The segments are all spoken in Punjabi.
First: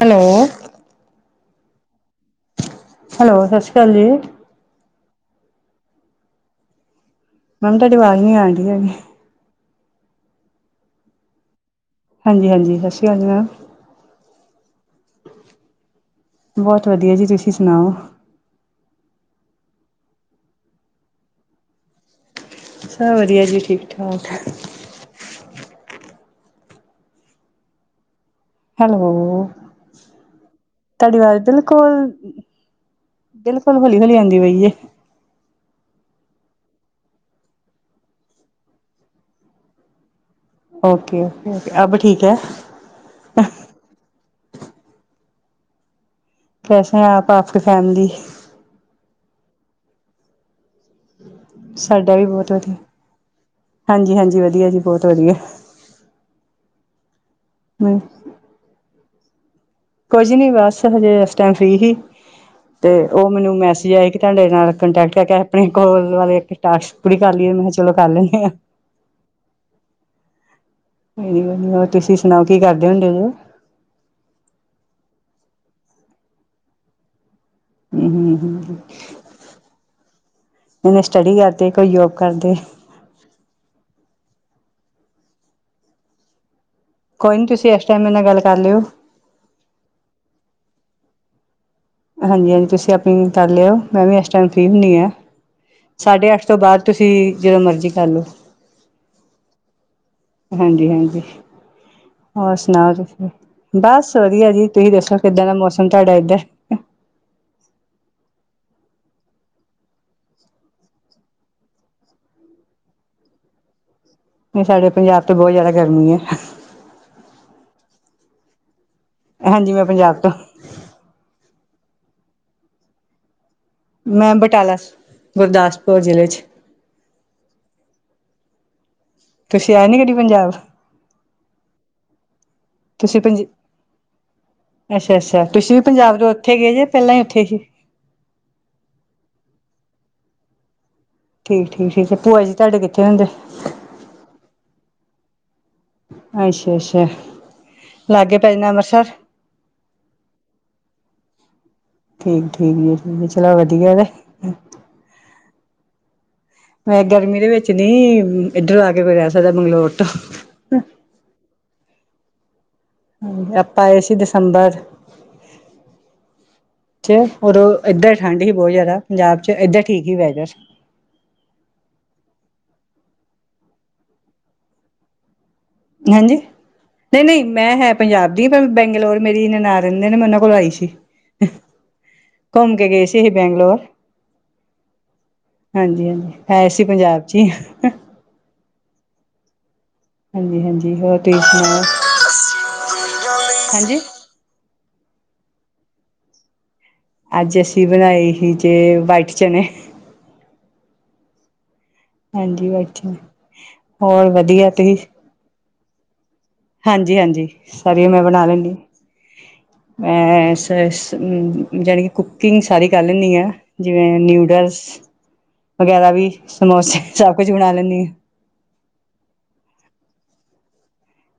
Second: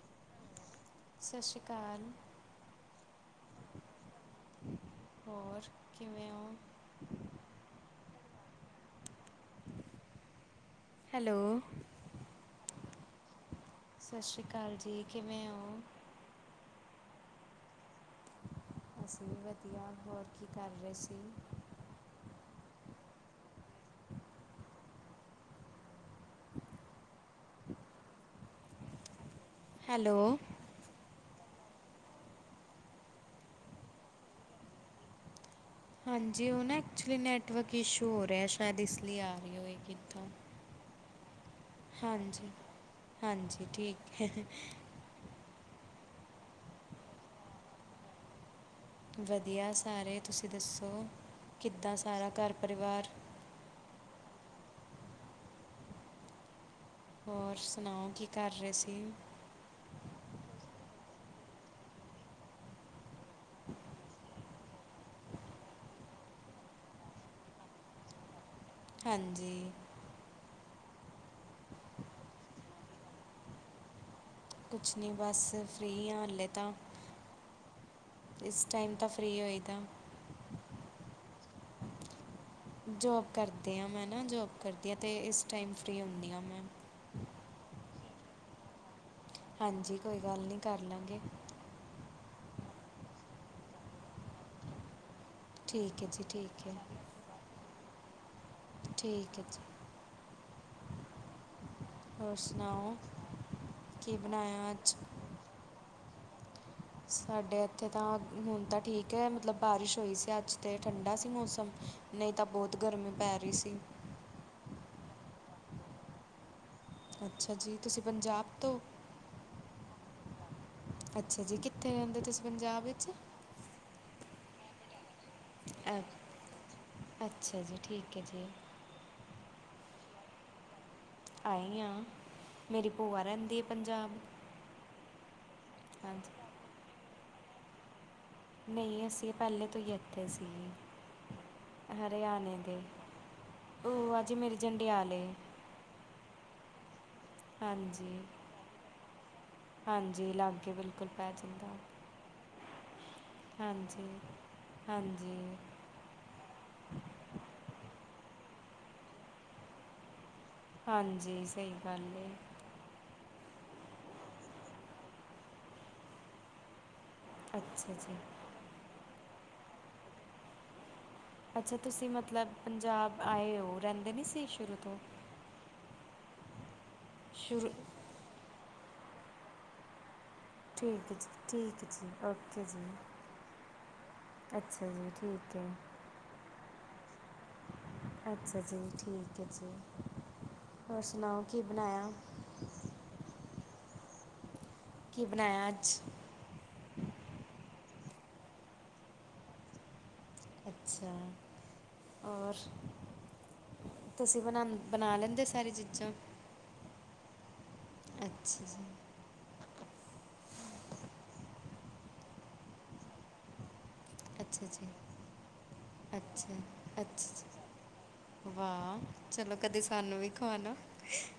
ਹੈਲੋ। ਸਤਿ ਸ਼੍ਰੀ ਅਕਾਲ। ਹੈਲੋ, ਸਤਿ ਸ਼੍ਰੀ ਅਕਾਲ ਜੀ। ਹੋਰ ਕਿਵੇਂ ਹੋ? ਮੈਮ ਤੁਹਾਡੀ ਆਵਾਜ਼ ਨੀ ਆਉਂਦੀ ਹੈਗੀ। ਹੈਲੋ। ਹਾਂਜੀ- ਹਾਂਜੀ ਸਤਿ ਸ਼੍ਰੀ ਅਕਾਲ ਮੈਮ। ਸਤਿ ਸ਼੍ਰੀ ਅਕਾਲ ਜੀ ਕਿਵੇਂ ਹੋ? ਬਹੁਤ ਵਧੀਆ ਜੀ ਤੁਸੀਂ ਸੁਣਾਓ ਅਸੀਂ ਵੀ ਵਧੀਆ ਹੋਰ ਕੀ ਕਰ ਰਹੇ ਸੀ ਸਭ ਵਧੀਆ ਜੀ ਠੀਕ ਠਾਕ ਹੈਲੋ ਹੈਲੋ ਤੁਹਾਡੀ ਆਵਾਜ਼ ਨਾ ਬਿਲਕੁਲ, ਬਿਲਕੁਲ ਹੌਲੀ- ਹੌਲੀ ਆਉਂਦੀ ਪਈਏ ਹਾਂਜੀ, ਉਹ ਨਾ ਐਕਚੁਲੀ ਨੈਟਵਰਕ ਇਸ਼ੂ ਹੋ ਰਿਹਾ ਸ਼ਾਇਦ ਇਸ ਲਈ ਆ ਰਹੀ ਹੋਏ ਕਿੱਥਾਂ ਓਕੇ ਓਕੇ ਅਬ ਠੀਕ ਹੈ ਹਾਂਜੀ- ਹਾਂਜੀ ਠੀਕ ਹੈ ਕੈਸੇ ਹੈ ਆਪ ਆਪ ਕੇ ਫੈਮਲੀ ਵਧੀਆ ਸਾਰੇ ਤੁਸੀਂ ਦੱਸੋ, ਕਿੱਦਾਂ ਸਾਡਾ ਵੀ ਸਾਰਾ ਬਹੁਤ ਘਰ ਵਧੀਆ ਪਰਿਵਾਰ ਹਾਂਜੀ -ਹਾਂਜੀ ਵਧੀਆ ਜੀ ਬਹੁਤ ਵਧੀਆ ਹੋਰ ਸੁਣਾਓ ਕੀ ਕਰ ਰਹੇ ਸੀ ਕੁਝ ਨਹੀ ਬਸ ਹਜੇ ਇਸ ਟਾਈਮ ਫ੍ਰੀ ਸੀ ਤੇ ਉਹ ਮੈਨੂੰ ਮੈਸੇਜ ਆਏ ਕਿ ਤੁਹਾਡੇ ਨਾਲ ਕੰਟਰੈਕਟ ਕਰਕੇ ਆਪਣੇ ਕੋਲ ਵਾਲੇ ਟਾਕਸ ਹੁਣੀ ਕਰ ਲਈਏ ਮੈਂ ਕਿਹਾ ਚਲੋ ਕਰ ਲੈਂਦੇ ਆਂ ਹਾਂਜੀ ਕੋ ਨ ਕੋ ਨੀ ਹੋਰ ਤੁਸੀਂ ਸੁਣਾਓ ਕੀ ਕਰਦੇ ਹੁੰਦੇ ਉਹ ਕੁਛ ਨਹੀਂ ਬਸ, ਫ੍ਰੀ ਹਾਂ ਹੱਲੇ ਤਾਂ ਹੂੰ ਹੂੰ ਇਸ ਟਾਈਮ ਤਾਂ ਫ੍ਰਰੀ ਹੋਈਦਾ ਜਨੇ ਸਟੱਡੀ ਕਰਦੇ ਕੋਈ ਯੋਗ ਕਰਦੇ ਜੋਬ ਕਰਦੀ ਹਾਂ ਮੈਂ ਨਾ ਜੋਬ ਕਰਦੀ ਹਾਂ ਅਤੇ ਇਸ ਟਾਈਮ ਫਰੀ ਹੁੰਦੀ ਹਾਂ ਮੈਂ ਕੋਈ ਨੀ ਤੁਸੀਂ ਇਸ ਟਾਈਮ ਮੇਰੇ ਨਾਲ ਗੱਲ ਕਰ ਲਿਓ ਹਾਂਜੀ ਕੋਈ ਗੱਲ ਨਹੀ ਕਰ ਲਵਾਂਗੇ ਹਾਂਜੀ, ਹਾਂਜੀ ਤੁਸੀਂ ਆਪਣੀ ਕਰ ਲਿਓ ਮੈਂ ਵੀ ਇਸ ਟਾਈਮ ਫ੍ਰੀ ਹੁੰਦੀ ਹਾਂ ਠੀਕ ਹੈ ਜੀ ਸਾਢੇ ਅੱਠ ਤੋਂ ਠੀਕ ਹੈ ਬਾਅਦ ਤੁਸੀਂ ਜਦੋਂ ਮਰਜ਼ੀ ਕਰ ਲਓ ਠੀਕ ਹੈ ਜੀ ਹਾਂਜੀ -ਹਾਂਜੀ ਹੋਰ ਸੁਣਾਓ ਤੁਸੀਂ, ਕੀ ਬਸ ਵਧੀਆ ਜੀ ਬਣਾਇਆ ਤੁਸੀਂ ਅੱਜ ਦੱਸੋ ਕਿੱਦਾਂ ਦਾ ਮੌਸਮ ਤੁਹਾਡੇ ਇਧਰ ਹੈ ਸਾਡੇ ਇੱਥੇ ਤਾਂ ਹੁਣ ਤਾਂ ਠੀਕ ਹੈ ਮਤਲਬ ਬਾਰਿਸ਼ ਹੋਈ ਸੀ ਅੱਜ ਤਾਂ ਠੰਡਾ ਸੀ ਮੌਸਮ ਨਹੀਂ ਤਾਂ ਬਹੁਤ ਗਰਮੀ ਪੈ ਰਹੀ ਸੀ ਨਹੀਂ ਸਾਡੇ ਪੰਜਾਬ ਤੇ ਬਹੁਤ ਜਿਆਦਾ ਗਰਮੀ ਹੈ ਅੱਛਾ ਜੀ ਤੁਸੀਂ ਪੰਜਾਬ ਤੋਂ ਹਾਂਜੀ ਮੈਂ ਪੰਜਾਬ ਤੋਂ ਅੱਛਾ ਜੀ ਕਿੱਥੇ ਰਹਿੰਦੇ ਤੁਸੀ ਪੰਜਾਬ ਵਿੱਚ ਮੈਂ ਬਟਾਲਾ ਅ ਗੁਰਦਾਸਪੁਰ ਜ਼ਿਲ੍ਹੇ 'ਚ ਅੱਛਾ ਜੀ ਠੀਕ ਹੈ ਜੀ ਤੁਸੀਂ ਆਏ ਨੀ ਕਦੀ ਪੰਜਾਬ ਆਏ ਹਾਂ ਮੇਰੀ ਭੂਆ ਰਹਿੰਦੀ ਹੈ ਪੰਜਾਬ ਅੱਛਾ, ਅੱਛਾ ਤੁਸੀਂ ਵੀ ਪੰਜਾਬ ਤੋਂ ਹਾਂਜੀ ਉੱਥੇ ਗਏ ਜੇ ਪਹਿਲਾਂ ਹੀ ਉੱਥੇ ਸੀ ਨਹੀਂ ਅਸੀਂ ਪਹਿਲੇ ਤੋਂ ਹੀ ਇੱਥੇ ਸੀ ਠੀਕ -ਠੀਕ- ਠੀਕ ਭੂਆ ਜੀ ਹਰਿਆਣੇ ਤੁਹਾਡੇ ਦੇ ਕਿੱਥੇ ਰਹਿੰਦੇ ਭੂਆ ਜੀ ਮੇਰੇ ਜੰਡਿਆਲੇ ਅੱਛਾ, ਅੱਛਾ ਹਾਂਜੀ ਲਾਗੇ ਪੈ ਜਾਣਾ ਅੰਮ੍ਰਿਤਸਰ ਹਾਂਜੀ, ਲਾਗੇ ਬਿਲਕੁਲ ਪੈ ਜਾਂਦਾ ਠੀਕ- ਠੀਕ ਜੀ ਚਲੋ ਵਧੀਆ ਤੇ ਹਾਂਜੀ ਹਾਂਜੀ ਮੈਂ ਗਰਮੀ ਦੇ ਵਿੱਚ ਨੀ, ਇੱਧਰ ਆ ਕੇ ਕੋਈ ਰਹਿ ਸਕਦਾ ਬੰਗਲੋਰ ਤੋਂ ਹਾਂਜੀ ਸਹੀ ਗੱਲ ਹਾਂ ਆਪਾਂ ਆਏ ਸੀ ਦਸੰਬਰ ਉਦੋ ਅੱਛਾ ਏਧਰ ਜੀ ਠੰਢ ਹੀ ਬਹੁਤ ਜ਼ਿਆਦਾ। ਪੰਜਾਬ ਚ ਇਧਰ ਠੀਕ ਹੀ ਵੈਦਰ। ਅੱਛਾ। ਤੁਸੀਂ ਮਤਲਬ ਪੰਜਾਬ ਆਏ ਹੋ ਰਹਿੰਦੇ ਨਹੀਂ ਸੀ ਸ਼ੁਰੂ ਤੋਂ। ਹਾਂਜੀ। ਨਹੀਂ- ਨਹੀਂ ਸ਼ੁਰੂ ਮੈਂ ਹੈ ਪੰਜਾਬ ਦੀ, ਪਰ ਬੈਂਗਲੋਰ ਮੇਰੀ ਨਨਾਨ ਰਹਿੰਦੇ ਨੇ ਮੈਂ ਉਹਨਾਂ ਕੋਲੋਂ ਆਈ। ਠੀਕ ਹੈ ਜੀ ਠੀਕ ਹੈ ਜੀ ਓਕੇ ਘੁੰਮ ਜੀ ਕੇ ਗਏ ਸੀ ਹੀ ਬੈਂਗਲੋਰ। ਅੱਛਾ ਜੀ, ਠੀਕ ਹੈ। ਹਾਂਜੀ- ਹਾਂਜੀ ਹੈ ਅਸੀ ਪੰਜਾਬ 'ਚ ਹੀ। ਅੱਛਾ ਜੀ, ਠੀਕ ਹੈ ਜੀ। ਹਾਂਜੀ- ਹਾਂਜੀ ਹੋਰ ਤੁਸੀਂ ਸੁਣਾਓ? ਹਾਂਜੀ। ਕੀ ਬਣਾਇਆ ਅੱਜ। ਅੱਜ ਅਸੀਂ ਬਣਾਈ ਸੀ ਜੇ, ਵਾਈਟ ਚਨੇ। ਅੱਛਾ। ਹੋਰ ਹਾਂਜੀ ਵਾਈਟ ਚਨੇ ਹੋਰ ਤੁਸੀਂ ਬਣਾ, ਵਧੀਆ ਤੁਸੀਂ ਬਣਾ ਲੈਂਦੇ ਸਾਰੀ ਚੀਜ਼ਾਂ। ਹਾਂਜੀ -ਹਾਂਜੀ ਸਾਰਿਆਂ ਮੈਂ ਬਣਾ ਅੱਛਾ ਲੈਂਦੀ ਹ। ਜੀ ਐ ਅੱਛਾ-ਅੱਛਾ। ਜਾਣੀ ਕਿ ਕੁਕਿੰਗ ਸਾਰੀ ਗੱਲ ਨੀ ਆ। ਜਿਵੇਂ ਅੱਛਾ ਨਿਊਡਲਸ ਜੀ ਵਗੈਰਾ ਵੀ, ਅੱਛਾ ਸਮੋਸੇ ਅੱਛਾ ਸਭ ਕੁਝ ਬਣਾ ਲੈਂਦੀ ਹਾਂ। ਵਾਹ! ਚਲੋ ਕਦੇ ਸਾਨੂੰ ਵੀ ਖਵਾ ਨਾ।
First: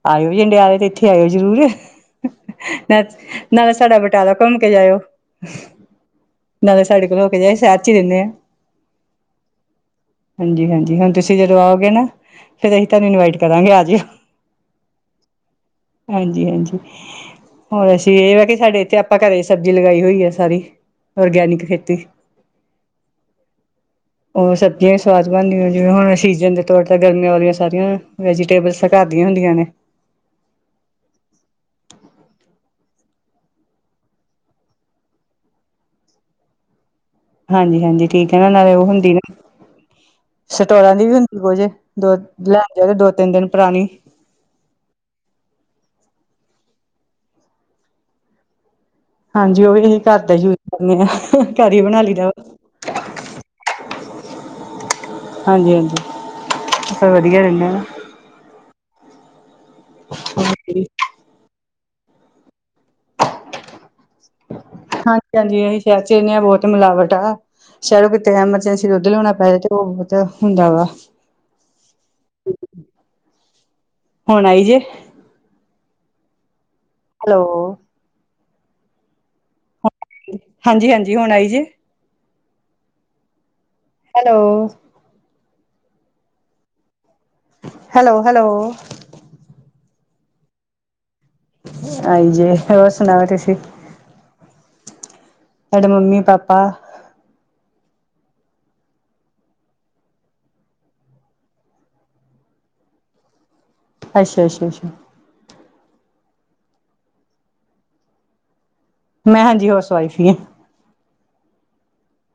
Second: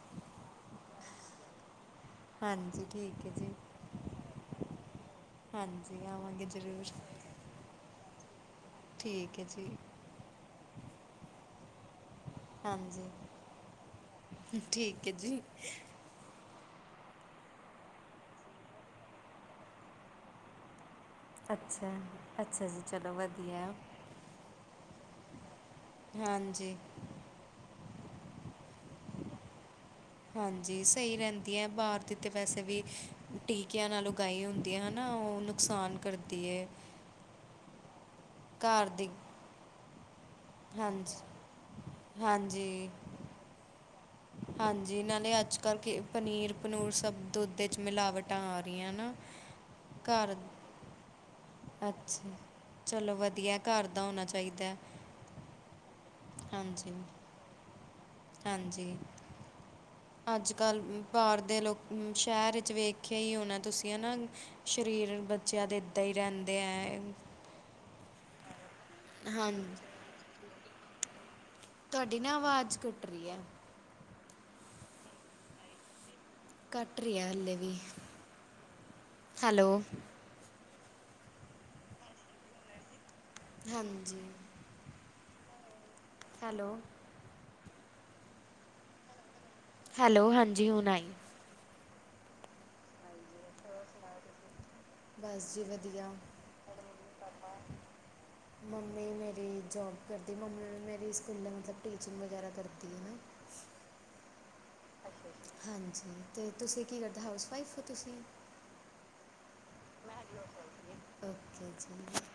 ਆਇਓ ਜਾਡੇਿਆਲੇ ਤੇ ਇੱਥੇ ਆਇਓ ਜਰੂਰ। ਹਾਂਜੀ ਠੀਕ ਹੈ ਜੀ ਨਾਲੇ ਸਾਡਾ ਬਟਾਲਾ ਘੁੰਮ ਕੇ ਜਾਇਓ। ਹਾਂਜੀ ਆਵਾਂਗੇ ਨਾਲੇ ਜ਼ਰੂਰ ਸਾਡੇ ਕੋਲ ਹੋ ਕੇ ਜਾਉ ਸ਼ਹਿਰ ਚ ਹੀ ਦਿੰਦੇ ਆ। ਠੀਕ ਹੈ ਜੀ। ਹਾਂਜੀ -ਹਾਂਜੀ ਹੁਣ ਤੁਸੀਂ ਜਦੋਂ ਆਓਗੇ ਨਾ। ਫੇਰ ਅਸੀਂ ਤੁਹਾਨੂੰ ਹਾਂਜੀ ਇਨਵਾਈਟ ਕਰਾਂਗੇ ਆ ਜਿਓ। ਠੀਕ ਹੈ ਜੀ। ਹਾਂਜੀ- ਹਾਂਜੀ ਹੋਰ ਅਸੀਂ ਇਹ ਵਾ ਕਿ ਸਾਡੇ ਇੱਥੇ ਆਪਾਂ ਘਰੇ ਸਬਜ਼ੀ ਲਗਾਈ ਹੋਈ ਆ ਸਾਰੀ। ਔਰਗੈਨਿਕ ਅੱਛਾ। ਖੇਤੀ ਅੱਛਾ ਜੀ ਚਲੋ ਵਧੀਆ। ਉਹ ਸਬਜ਼ੀਆਂ ਵੀ ਸਵਾਦ ਬਣਦੀਆਂ। ਜਿਵੇਂ ਹੁਣ ਸੀਜਨ ਦੇ ਹਾਂਜੀ ਤੌਰ ਤੇ ਗਰਮੀਆਂ ਵਾਲੀਆਂ ਸਾਰੀਆਂ ਵੈਜੀਟੇਬਲ ਤਾਂ ਘਰ ਦੀਆਂ ਹੁੰਦੀਆਂ ਨੇ। ਹਾਂਜੀ। ਸਹੀ ਰਹਿੰਦੀ ਹੈ ਬਾਹਰ ਦੀ ਤਾਂ ਵੈਸੇ ਵੀ ਟੀਕਿਆਂ ਨਾਲ ਉਗਾਈ ਹੁੰਦੀਆਂ ਹੈ ਨਾ। ਉਹਨੂੰ ਨੁਕਸਾਨ ਕਰਦੀ ਹੈ। ਹਾਂਜੀ -ਹਾਂਜੀ ਠੀਕ ਹੈ ਨਾ ਨਾਲੇ ਉਹ ਘਰ ਦੀ ਹੁੰਦੀ ਨਾ। ਸਟੋਰਾਂ ਦੀ ਵੀ ਹਾਂਜੀ ਹੁੰਦੀ। ਕੁਝੇ ਦੋ ਲੈਣ ਹਾਂਜੀ ਜਾਗੇ ਦੋ- ਤਿੰਨ ਦਿਨ ਪੁਰਾਣੀ ਹਾਂਜੀ। ਨਾਲੇ ਅੱਜ ਕੱਲ੍ਹ ਕੀ ਪਨੀਰ- ਪਨੂਰ ਸਭ ਦੁੱਧ ਵਿੱਚ ਮਿਲਾਵਟਾਂ ਆ ਰਹੀਆਂ ਨਾ। ਹਾਂਜੀ। ਉਹ ਵੀ ਅਸੀਂ ਘਰ ਦਾ ਹੀ ਯੂਜ ਕਰੇ ਹਾਂ। ਘਰ ਹੀ ਬਣਾ ਲਈ ਦਾ ਅੱਛਾ ਵਾ। ਚਲੋ ਵਧੀਆ ਘਰ ਦਾ ਹੋਣਾ ਚਾਹੀਦਾ। ਹਾਂਜੀ- ਹਾਂਜੀ ਹਾਂਜੀ ਫੇਰ ਵਧੀਆ ਰਹਿੰਦੇ ਹ। ਹਾਂਜੀ। ਅੱਜ ਕੱਲ੍ਹ ਬਾਹਰ ਦੇ ਲੋਕ ਸ਼ਹਿਰ ਵਿੱਚ ਵੇਖਿਆ ਹੀ ਉਹਣਾ। ਤੁਸੀਂ ਆ ਨਾ। ਸਰੀਰ ਹਾਂਜੀ ਬੱਚਿਆਂ ਹਾਂਜੀ ਦੇ ਏਦਾਂ ਹੀ ਰਹਿੰਦੇ ਹੈ। ਸ਼ਹਿਰੋ ਕਿਤੇ ਐਮਰਜੈਂਸੀ ਦੁੱਧ ਲਿਆਉਣਾ ਪੈ ਜਾ ਤੇ ਹਾਂਜੀ ਉਹ ਬਹੁਤ ਹੁੰਦਾ ਵਾ। ਤੁਹਾਡੀ ਨਾ ਆਵਾਜ਼ ਕੱਟ ਰਹੀ ਹੈ। ਹੋੁਣ ਆਈ ਜੇ। ਘੱਟ ਰਿਹਾ ਹਾਲੇ ਹੈਲੋ ਵੀ ਹੈਲੋ ਹਾਂਜੀ- ਹਾਂਜੀ ਹੁਣ ਆਈ ਜੇ। ਹਾਂਜੀ। Hello hello, hello- hello, hello, ਹਾਂਜੀ ਹੁਣ ਆਈ। ਆਈ ਜੇ ਹੋਰ ਸੁਣਾਓ ਤੁਸੀ ਸੁਣਾ [unintelligible] [unintelligible] ਸਾਡੇ ਮੰਮੀ ਪਾਪਾ ਮੰਮੀ ਮੇਰੀ ਜੋਬ ਕਰਦੀ। ਮੰਮੀ ਮੇਰੀ ਸਕੂਲ ਮਤਲਬ ਟੀਚਿੰਗ ਵਗੈਰਾ ਕਰਦੀ ਹੈ। ਅੱਛਾ ਅੱਛਾ ਅੱਛਾ ਹਾਂਜੀ ਅਤੇ ਤੁਸੀਂ ਕੀ ਕਰਦੇ ਹਾਊਸਵਾਾਈਫ ਹੋ ਤੁਸੀਂ ਮੈਂ ਹਾਂਜੀ ਹਾਊਸ ਵਾਈਫ ਹੀ ਹ ਜਚੀ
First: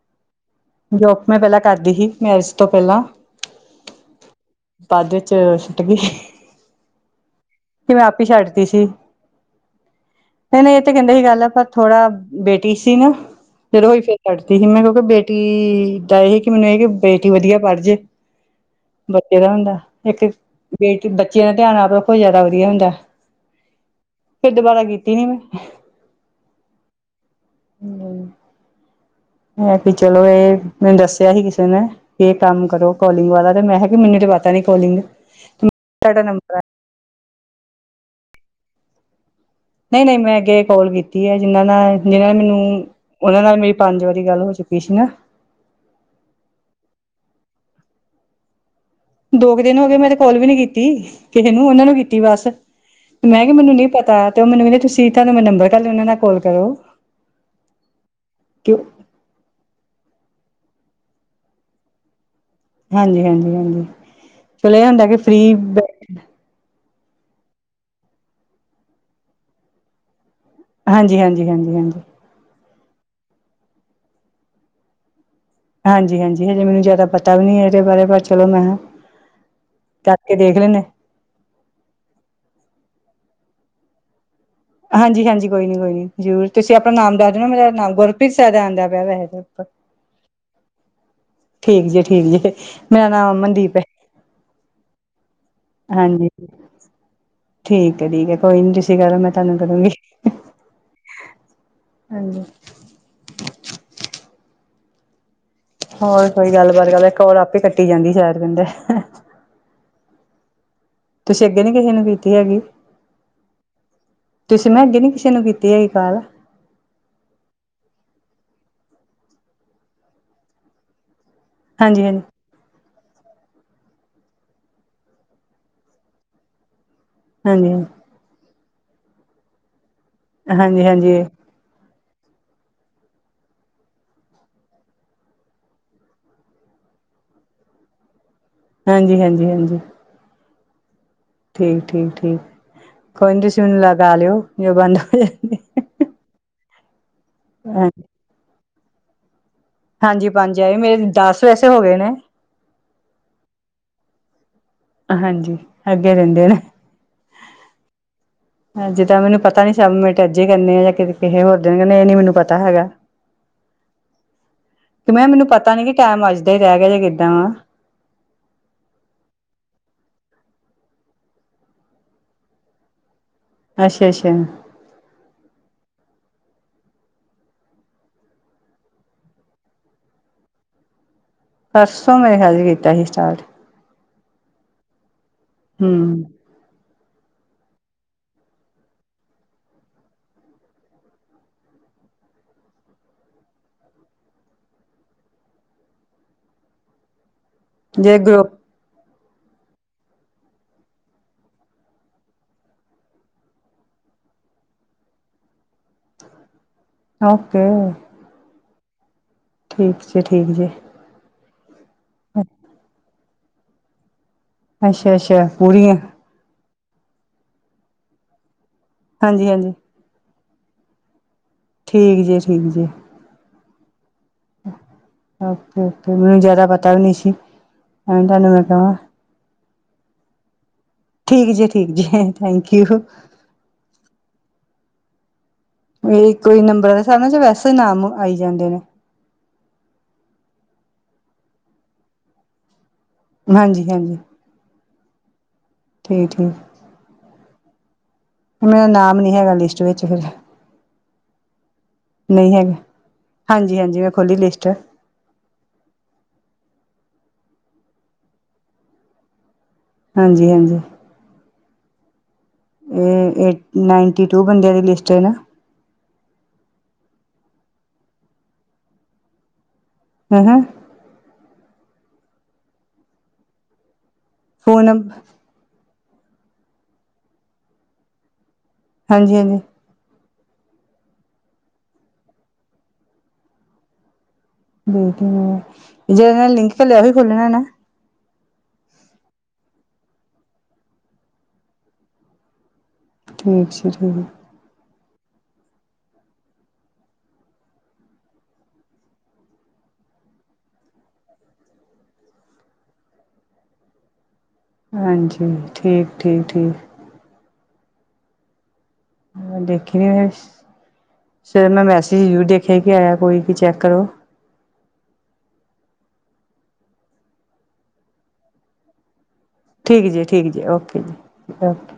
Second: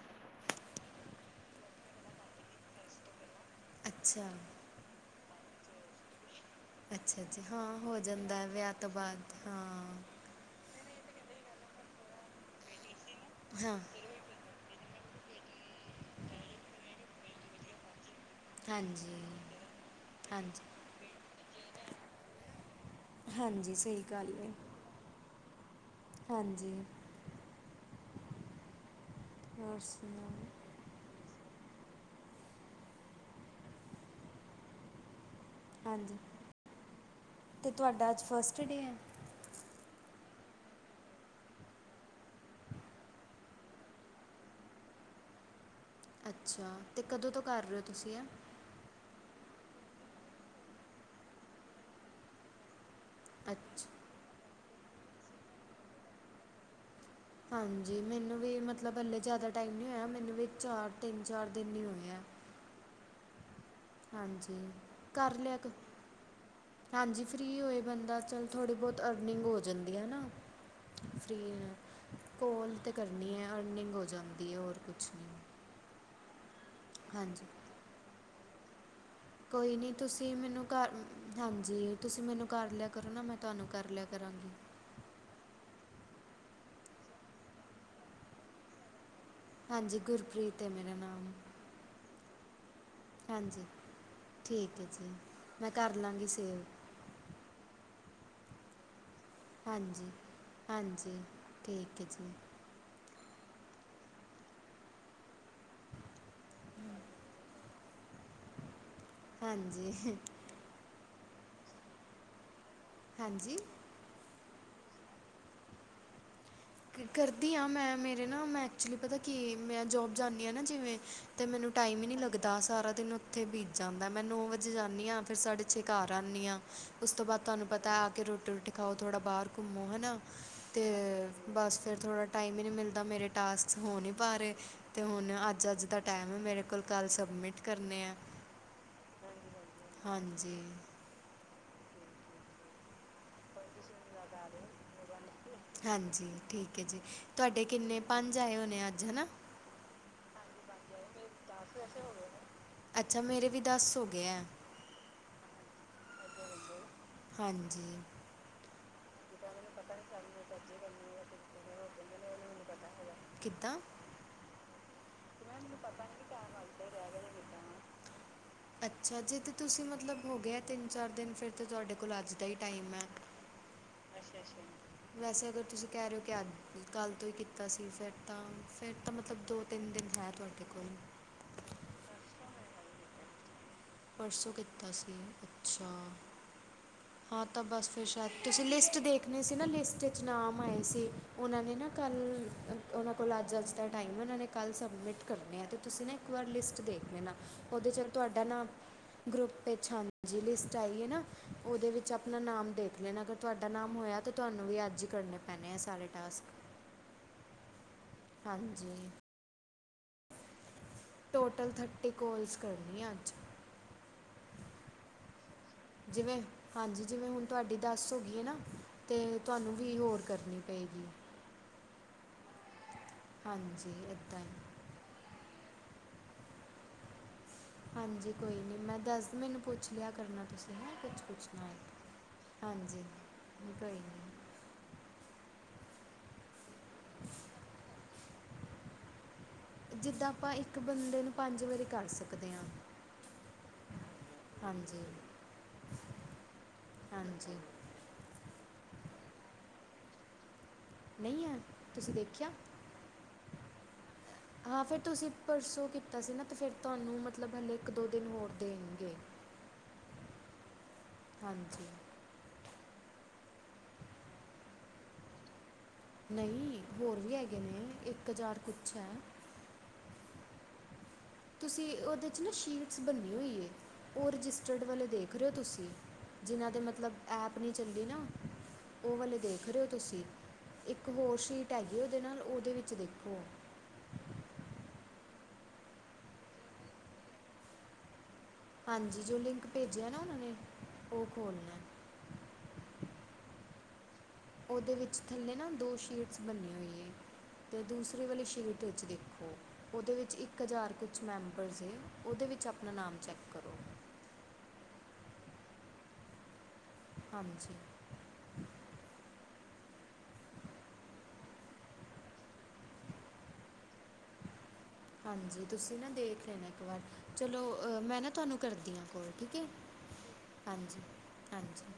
ਜੋਬ ਮੈਂ ਪਹਿਲਾਂ ਕਰਦੀ ਸੀ ਮੈਰਿਜ ਤੋਂ ਪਹਿਲਾਂ ਅੱਛਾ ਬਾਅਦ ਵਿੱਚ ਸੁੱਟ ਗਈ ਅੱਛਾ ਅੱਛੀ ਹਾਂ ਕਿ ਹੋ ਮੈਂ ਆਪ ਹੀ ਜਾਂਦਾ ਛੱਡਤੀ ਵਿਆਹ ਤੋਂ ਸੀ ਬਾਅਦ ਹਾਂ ਨਹੀਂ ਨਹੀਂ ਇਹ ਤੇ ਕਹਿੰਦੇ ਹੀ ਗੱਲ ਆ ਪਰ ਥੋੜਾ ਬੇਟੀ ਸੀ ਨਾ ਹਾਂ ਜਦੋਂਹੀ ਫ ਪੜਦੀ ਸੀ ਮੈਂ ਕਿਉਂਕਿ ਬੇਟੀ ਦਾ ਇਹ ਕਿ ਮੈਨੂੰ ਇਹ ਕਿ ਬੇਟੀ ਵਧੀਆ ਪੜ੍ਹ ਜੇ ਹਾਂਜੀ ਬੱਚੇ ਦਾ ਹੁੰਦਾ ਇੱਕ ਹਾਂਜੀ ਬੱਚਿਆਂ ਦਾ ਧਿਆਨ ਆਪ ਰੱਖੋ, ਜ਼ਿਆਦਾ ਵਧੀਆ ਹੁੰਦਾ। ਹਾਂਜੀ ਸਹੀ ਗੱਲ ਹੈ ਫਿਰ ਦੁਬਾਰਾ ਕੀਤੀ ਨੀ ਮੈਂ, ਹਾਂਜੀ, ਹੈ ਹੋਰ ਵੀ ਚਲੋ ਸੁਣਾਓ ਇਹ ਮੈਨੂੰ ਦੱਸਿਆ ਹੀ ਕਿਸੇ ਨੇ, ਇਹ ਕੰਮ ਕਰੋ ਕੋਾਲਿੰਗ ਵਾਲਾ ਤੇ ਮੈਂ ਕਿਹਾਗੀ ਮੈਨੂੰ ਤੇ ਪਤਾ ਨੀ ਕੋਲਿੰਗ, ਹਾਂਜੀ ਤੁਹਾਡਾ ਨੰਬਰ ਆ ਅਤੇ ਤੁਹਾਡਾ ਅੱਜ ਫਸਟ ਡੇ ਹੈ, ਨਹੀਂ ਨਹੀਂ ਮੈਂ ਅੱਗੇ ਕੋਾਲ ਕੀਤੀ ਹੈ ਜਿੰਨਾਂ ਨਾਲ ਜਿਹਨਾਂ ਨੇ ਮੈਨੂੰ ਉਹਨਾਂ ਨਾਲ ਮੇਰੀ ਪੰਜ ਵਾਰੀ ਗੱਲ ਹੋ ਚੁੱਕੀ ਸੀ ਨਾ, ਅੱਛਾ ਅਤੇ ਕਦੋਂ ਤੋਂ ਕਰ ਰਹੇ ਹੋ ਤੁਸੀਂ ਹੈ। ਦੋ ਕੁ ਦਿਨ ਹੋ ਗਏ ਮੇਰੇ ਕੋਲ ਵੀ ਨੀ ਕੀਤੀ ਕਿਸੇ ਨੂੰ ਉਹਨਾਂ ਨੂੰ ਕੀਤੀ ਬਸ ਮੈਂ ਕਿਹਾ ਮੈਨੂੰ ਅੱਛਾ ਨਹੀਂ ਪਤਾ ਤੇ ਉਹ ਮੈਨੂੰ ਕਹਿੰਦੇ ਤੁਸੀਂ ਇਥਾਂ ਮੇਰਾ ਨੰਬਰ ਕਰ ਲ ਉਹਨਾਂ ਨਾਲ ਕਾਲ ਕਰੋ। ਹਾਂਜੀ ਮੈਨੂੰ ਵੀ ਕਿ ਮਤਲਬ ਹੱਲੇ ਜ਼ਿਆਦਾ ਟਾਈਮ ਨਹੀਂ ਹੋਇਆ ਮੈਨੂੰ ਵੀ ਚਾਰ ਤਿੰਨ ਚਾਰ ਦਿਨ ਨਹੀਂ ਹੋਏ ਆ। ਹਾਂਜੀ ਹਾਂਜੀ ਹਾਂਜੀ, ਹਾਂਜੀ ਚਲੋ ਇਹ ਹੁੰਦਾ ਕਿ ਕਰ ਫ੍ਰਰੀ ਲਿਆ ਕੁ ਹਾਂਜੀ ਫ੍ਰਰੀ ਹੋਏ ਬੰਦਾ ਚੱਲ ਥੋੜ੍ਹੀ ਬਹੁਤ ਅਰਨਿੰਗ ਹੋ ਜਾਂਦੀ ਹੈ ਨਾ, ਹਾਂਜੀ ਫੀ ਹਾਂਜੀ ਹਾਂਜੀ ਹਾਂਜੀ ਕੋਲ ਤੇ ਕਰਨੀ ਹੈ, ਅਰਨਿੰਗ ਹੋ ਜਾਂਦੀ ਹੈ ਹੋਰ ਕੁਛ ਨੀ ਹਾਂਜੀ-ਹਾਂਜੀ ਹਜੇ ਮੈਨੂੰ ਪਤਾ ਵੀ ਹਾਂਜੀ ਨੀ ਇਹਦੇ ਬਾਰੇ ਪਰ ਚਲੋ ਮੈਂ ਕੋਈ ਨਹੀਂ ਤੁਸੀਂ ਕਰਕੇ ਦੇਖ ਮੈਨੂੰ ਲੈਂਦੇ। ਕਰ ਹਾਂਜੀ ਤੁਸੀਂ ਮੈਨੂੰ ਕਰ ਲਿਆ ਕਰੋ, ਨਾ ਮੈਂ ਤੁਹਾਨੂੰ ਕਰ ਲਿਆ ਕਰਾਂਗੀ। ਹਾਂਜੀ-ਹਾਂਜੀ ਕੋਈ ਨੀ ਕੋਈ ਨੀ ਜ਼ਰੂਰ ਤੁਸੀਂ ਆਪਣਾ ਨਾਮ ਦੱਸ ਦਿਓ ਮੇਰਾ ਨਾਮ ਗੁਰਪ੍ਰੀਤ ਸਾਹਿਦਾ ਆਂਦਾ ਪਿਆ ਵੈੇ। ਹਾਂਜੀ ਗੁਰਪ੍ਰੀਤ ਹੈ ਮੇਰਾ ਨਾਮ ਠੀਕ ਜੀ ਠੀਕ ਜੀ ਮੇਰਾ ਨਾਮ ਹਾਂਜੀ ਅਮਨਦੀਪ ਹੈ, ਠੀਕ ਹੈ ਜੀ, ਮੈਂ ਕਰ ਲਵਾਂਗੀ ਹਾਂਜੀ ਸੇਵ ਠੀਕ ਹੈ ਠੀਕ ਹੈ ਕੋਈ ਨੀ ਤੁਸੀਂ ਕਰੋ ਮੈਂ, ਤੁਹਾਨੂੰ ਕਰੂੰਗੀ ਹਾਂਜੀ ਹਾਂਜੀ ਠੀਕ ਹੈ ਜੀ। ਹਾਂਜੀ ਹੋਰ ਕੋਈ ਗੱਲਬਤ ਗੱਲੋੜ ਆਪੇ ਕੱਟੀ ਜਾਂਦੀ ਸ਼ਾਇਰ ਕਿੰਦੇ। ਹਾਂਜੀ, ਤੁਸੀਂ ਅੱਗੇ ਨੀ ਕਿਸੇ ਨੂੰ ਕੀਤੀ ਹੈਗੀ। ਹਾਂਜੀ, ਤੁਸੀਂ ਮੈਂ ਅੱਗੇ ਨੀ ਕਿਸੇ ਨੂੰ ਕੀਤੀ ਹੈਗੀ ਕਾਲ ਕਰਦੀ ਹਾਂ ਮੈਂ ਮੇਰੇ ਨਾ ਮੈਂ ਐਕਚੁਲੀ ਪਤਾ ਕਿ ਮੈਂ ਜੋਬ ਜਾਂਦੀ ਹਾਂ ਨਾ ਜਿਵੇਂ, ਤੇ ਮੈਨੂੰ ਟਾਈਮ ਹੀ ਨੀ ਹਾਂਜੀ-ਹਾਂਜੀ ਲਗਦਾ। ਤਾਂ ਸਾਰਾ ਦਿਨ ਉੱਥੇ ਬੀਜ ਜਾਂਦਾ, ਮੈਂ ਨੌ ਵਜੇ ਜਾਂਦੀ ਹਾਂ ਫਿਰ ਸਾਡੇ ਛਕਾਰਰ ਆਉਂਦੀ ਹਾਂ। ਉਸ ਤੋਂ ਬਾਅਦ ਤੁਹਾਨੂੰ ਪਤਾ ਹਾਂਜੀ-ਹਾਂਜੀ ਆ ਕੇ ਰੋਟੀ ਰੋਟੀ ਖਾਓ ਥੋੜ੍ਹਾ ਬਾਹਰ ਘੁੰਮੋ ਹੈ ਨਾ ਅਤੇ ਹਾਂਜੀ-ਹਾਂਜੀ ਬਸ ਫਿਰ ਥੋੜ੍ਹਾ ਟਾਈਮ ਹੀ ਨਹੀਂ ਮਿਲਦਾ, ਮੇਰੇ ਟਾਸਕ ਹੋ ਨਹੀਂ ਪਾ ਰਹੇ। ਅਤੇ ਹੁਣ ਅੱਜ-ਅੱਜ ਦਾ ਟਾਈਮ, ਮੇਰੇ ਕੋਲ-ਕੱਲ੍ਹ ਸਬਮਿਟ ਕਰਨੇ ਆ। ਹਾਂਜੀ ਹਾਂਜੀ ਹਾਂਜੀ ਹਾਂਜੀ, ਠੀਕ-ਠੀਕ-ਠੀਕ, ਕੋਈ ਤੁਸੀਂ ਮਨੂੰ ਲਗਾ ਲਿਓ ਜੋ ਬੰਦ ਹੋ ਜਾਂ, ਹਾਂਜੀ ਠੀਕ ਹੈ, ਜੀ ਤੁਹਾਡੇ ਕਿੰਨੇ ਹਾਂਜੀ ਪੰਜ ਆਏ ਹੋਣੇ ਅੱਜ ਹੈ ਨਾ? ਹਾਂਜੀ ਪੰਜ ਆਏ ਮੇਰੇ ਦਸ ਵੈਸੇ ਹੋ ਗਏ ਨੇ, ਅੱਛਾ, ਮੇਰੇ ਵੀ ਦੱਸ ਹੋਗੇ ਐਂ। ਹਾਂਜੀ, ਅੱਗੇ ਰੈਂਦੇ ਨੇ। ਨੰਬਰ ਹਾਂਜੀ। ਹਾਂਜੀ, ਤਾ ਮੈਨੂੰ ਜਿੱਦਾਂ ਪਤਾ ਨੀ ਨਹੀਂ ਸਬਮਿਟ ਚੱਲ ਅੱਜ ਮੈਂ ਈ ਕਰਨੀ ਚਾਚੇ ਏ ਯਾ ਕਿ ਜਾਂ ਕਿਸੇ ਕਿਸ ਹੋਰ ਕਿਵੇਂ ਦਿਨ ਹੋ ਕਰਨੀ ਏ, ਏ ਨੀ ਜਾਂਦੇ ਨੇ ਮੈਨੂੰ ਉਹ ਨਹੀਂ ਪਤਾ ਹੈਗਾ। ਕਿੱਦਾਂ? ਕਿ ਮੈਂ ਤੇ ਮੈਨੂੰ ਪਤਾ ਨੀ ਕਿ ਨਹੀਂ ਟੈਮ ਅੱਜ ਦਾ ਟਾਈਮ ਈ ਰੈ ਆਈਦਾ ਗਾ ਯਾ ਰਹਿ ਗਿਆ ਕਿੱਦਾ ਜਾਂ ਕਿੱਦਾਂ ਵਾ। ਅੱਛਾ, ਜੇ ਤੇ ਤੁਸੀ ਮਤਲਬ ਹੋ ਗਿਆ ਤਿੰਨ-ਚਾਰ ਦਿਨ ਫੇਰ ਤਾ ਤੁਆਡੇ ਕੋਲ ਅੱਜ ਦਾ ਈ ਟਾਈਮ ਐ। ਅੱਛਾ ਅੱਛਾ ਵੈਸੇ ਅਗਰ ਤੁਸੀ ਕੈ ਰੇ ਓ ਕਿ ਅੱਜ-ਕੱਲ ਤੋ ਈ ਕੀਤਾ ਸੀ। ਫੇਰ ਤਾ ਫਿਰ ਤਾ ਮਤਲਬ ਦੋ-ਤਿੰਨ ਦਿਨ ਹੈ ਤੁਆਡੇ ਕੋਲ ਪਰਸੋਂ ਮੇਰੇ ਖਿਆਲ ਚ ਕੀਤਾ ਸੀ ਸਟਾਰਟ ਪਰਸੋ ਕੀਤਾ ਸੀ, ਅੱਛਾ ਹਮ ਹਾਂ, ਤਾਂ ਬਸ ਫੇਰ ਸ਼ਾਇਦ ਤੁਸੀ ਲਿਸਟ ਦੇਖਨੀ ਸੀ ਨਾ, ਲਿਸਟ ਚ ਨਾਮ ਆਏ ਸੀ। ਉਹਨਾਂ ਨੇ ਨਾ ਕੱਲ, ਉਹਨਾਂ ਕੋਲ ਅੱਜ-ਅੱਜ ਦਾ ਟਾਈਮ ਐ, ਉਹਨਾਂ ਨੇ ਕੱਲ ਸਬਮਿਟ ਕਰਨੇ ਆ ਤੇ ਤੁਸੀ ਨਾ ਇੱਕ ਵਾਰ ਲਿਸਟ ਦੇਖ ਲੈਨਾ, ਉਹਦੇ ਚ ਜੇ ਤੁਹਾਡਾ ਗਰੁੱਪ ਨਾਮ ਗਰੁੱਪ ਚ ਹਾਂਜੀ ਲਿਸਟ ਆਈ ਏ ਨਾ, ਓਦੇ ਵਿੱਚ ਅਪਨਾ ਨਾਮ ਦੇਖ ਲੇਨਾ, ਅਗਰ ਤੁਹਾਡਾ ਨਾਮ ਹੋਇਆ ਤੇ, ਤੁਹਾਨੂੰ ਵੀ ਅੱਜ ਕਰਨੇ ਪੈਨੇ ਆ ਸਾਰੇ ਟਾਸਕ। ਓਕੇ। ਹਾਂਜੀ। ਠੀਕ ਜੀ, ਠੀਕ ਜੀ। ਟੋਟਲ ਥਰਟੀ, ਕੋਲਸ ਕਰਨੀ ਐ ਅੱਜ। ਅੱਛਾ- ਅੱਛਾ, ਪੂਰੀਆਂ ਜਿਵੇਂ ਹਾਂਜੀ, ਜਿਵੇਂ ਹੁਣ ਤੁਹਾਡੀ ਦੱਸ ਹੋ ਗਈ ਐ ਨਾ ਤੇ, ਹਾਂਜੀ ਹਾਂਜੀ ਤੁਹਨੂੰ ਵੀਹ ਹੋਰ ਕਰਨੀ ਪਏਗੀ। ਠੀਕ ਜੀ, ਠੀਕ ਜੀ। ਹਾਂਜੀ, ਏਦਾਂ ਐ। ਓਕੇ -ਓਕੇ, ਮੈਨੂੰ ਜਿਆਦਾ ਪਤਾ ਵੀ ਨੀ ਸੀ। ਐਵੇਂ ਹਾਂਜੀ, ਤੁਹਾਨੂੰ ਕੋਈ ਨੀ, ਕਵਾਂ ਮੈਂ ਦੱਸ, ਮੈਨੂੰ ਪੁੱਛ ਲਿਆ ਕਰਨਾ ਤੁਸੀ, ਹੈਂ ਠੀਕ ਜੀ -ਠੀਕ ਜੀ, ਥੈਂਕ ਯੂ। ਕੋਈ ਨੀ। ਵਈ ਕੋਈ ਨੰਬਰਾਂ ਦੇ ਹਿਸਾਬ ਨਾਲ, ਯਾ ਵੈਸੇ ਈ ਨਾਮ ਆਈ ਜਾਂਦੇ ਨੇ? ਜਿੱਦਾਂ, ਆਪਾਂ ਇੱਕ ਬੰਦੇ ਨੂੰ, ਪੰਜ ਵਾਰੀ ਕਰ ਸਕਦੇ ਆਂ। ਹਾਂਜੀ-ਹਾਂਜੀ। ਹਾਂਜੀ। ਠੀਕ-ਠੀਕ। ਹਾਂਜੀ। ਮੇਰਾ ਨਾਮ ਨੀ ਹੈਗਾ, ਲਿਸਟ ਵਿੱਚ ਫੇਰ ਨਹੀਂ ਹੈ ਤੁਸੀਂ ਦੇਖਿਆ ਨਹੀਂ ਹੈਗਾ, ਹਾਂਜੀ-ਹਾਂਜੀ, ਮੈਂ ਖੋਲੀ ਲਿਸਟ ਤੁਸੀ ਪਰਸੋ ਕੀਤਾ ਸੀ ਨਾ, ਤੇ ਫੇਰ ਤੁਹਨੂੰ ਮਤਲਬ, ਹਲੇੇ ਇੱਕ-ਦੋ ਦਿਨ ਹੋਰ ਦੇਣਗੇ। ਹਾਂਜੀ- ਹਾਂਜੀ। ਹਾਂਜੀ। ਏ ਏਟ, ਨਾਈਂਟੀ ਟੂ ਬੰਦਿਆਂ ਦੀ ਲਿਸਟ ਏ, ਨਾ? ਨਹੀਂ, ਹੋਰ ਵੀ ਹੈਗੇ ਨੇ, ਇੱਕ ਹਜ਼ਾਰ ਕੁਛ ਹੈ। ਹੂੰ-ਹੂੰ ਤੁਸੀ ਓਦੇ ਚ ਨਾ, ਸ਼ੀਟਸ ਬਨੀ ਹੋਈ ਏ, ਓ ਰਜਿਸਟਰਡ ਫੋਨ ਨੰ ਵਾਲੇ ਦੇਖ ਰਹੇ ਹੋ ਤੁਸੀ। ਜਿਨਾਂ ਦੇ ਮਤਲਬ, ਐਪ ਨੀ ਚੱਲੀ ਨਾ, ਓ ਹਾਂਜੀ ਵਾਲੇ ਹਾਂਜੀ ਦੇਖ ਰਹੇ ਹੋ। ਤੁਸੀ, ਇੱਕ ਹੋਰ ਸ਼ੀਟ ਹੈਗੀ ਏ, ਉਹਦੇ ਨਾਲ, ਓਹਦੇ ਵਿੱਚ ਦੇਖੋ [inaudible] ਹਾਂਜੀ, ਜੋ ਲਿੰਕ ਭੇਜਿਆ ਨਾ ਉਹਨਾਂ ਨੇ, ਉਹ ਖੋਲਨੈ। ਠੀਕ ਜੀ, ਠੀਕ। ਓਦੇ ਵਿੱਚ ਥੱਲੇ ਨਾ, ਦੋ ਸ਼ੀਟਸ ਬਨੀਆਂ ਹੋਈਆਂ। ਤੇ ਦੂਸਰੇ ਵਾਲੀ, ਸ਼ੀਟ ਵਿੱਚ ਦੇਖੋ। ਉਹਦੇ ਵਿੱਚ ਇੱਕ ਹਜ਼ਾਰ ਕੁਛ ਮੈਂਬਰਸ ਨੇ। ਉਹਦੇ ਵਿੱਚ ਆਪਣਾ ਨਾਮ ਚੈਕ ਕਰੋ। ਹਾਂਜੀ, ਠੀਕ -ਠੀਕ, ਠੀਕ। ਹਾਂਜੀ। ਮੈਂ ਦੇਖਿਆ, ਸਵੇਰ ਨਾ ਮੈਸੇਜ ਜ਼ਰੂਰ ਦੇਖਿਆ, ਕਿ ਆਇਆ ਕੋਈ, ਕਿ ਚੈੱਕ ਕਰੋ। ਹਾਂਜੀ, ਤੁਸੀਂ ਨਾ ਦੇਖ ਲੈਣਾ ਇੱਕ ਵਾਰ, ਚਲੋ ਮੈਂ ਨਾ ਤੁਹਾਨੂੰ ਕਰਦੀ ਹਾਂ ਕੌਲ, ਠੀਕ ਹੈ। ਠੀਕ ਜੀ -ਠੀਕ ਜੀ, ਓਕੇ ਹਾਂਜੀ ਜੀ, ਹਾਂਜੀ ਓਕੇ।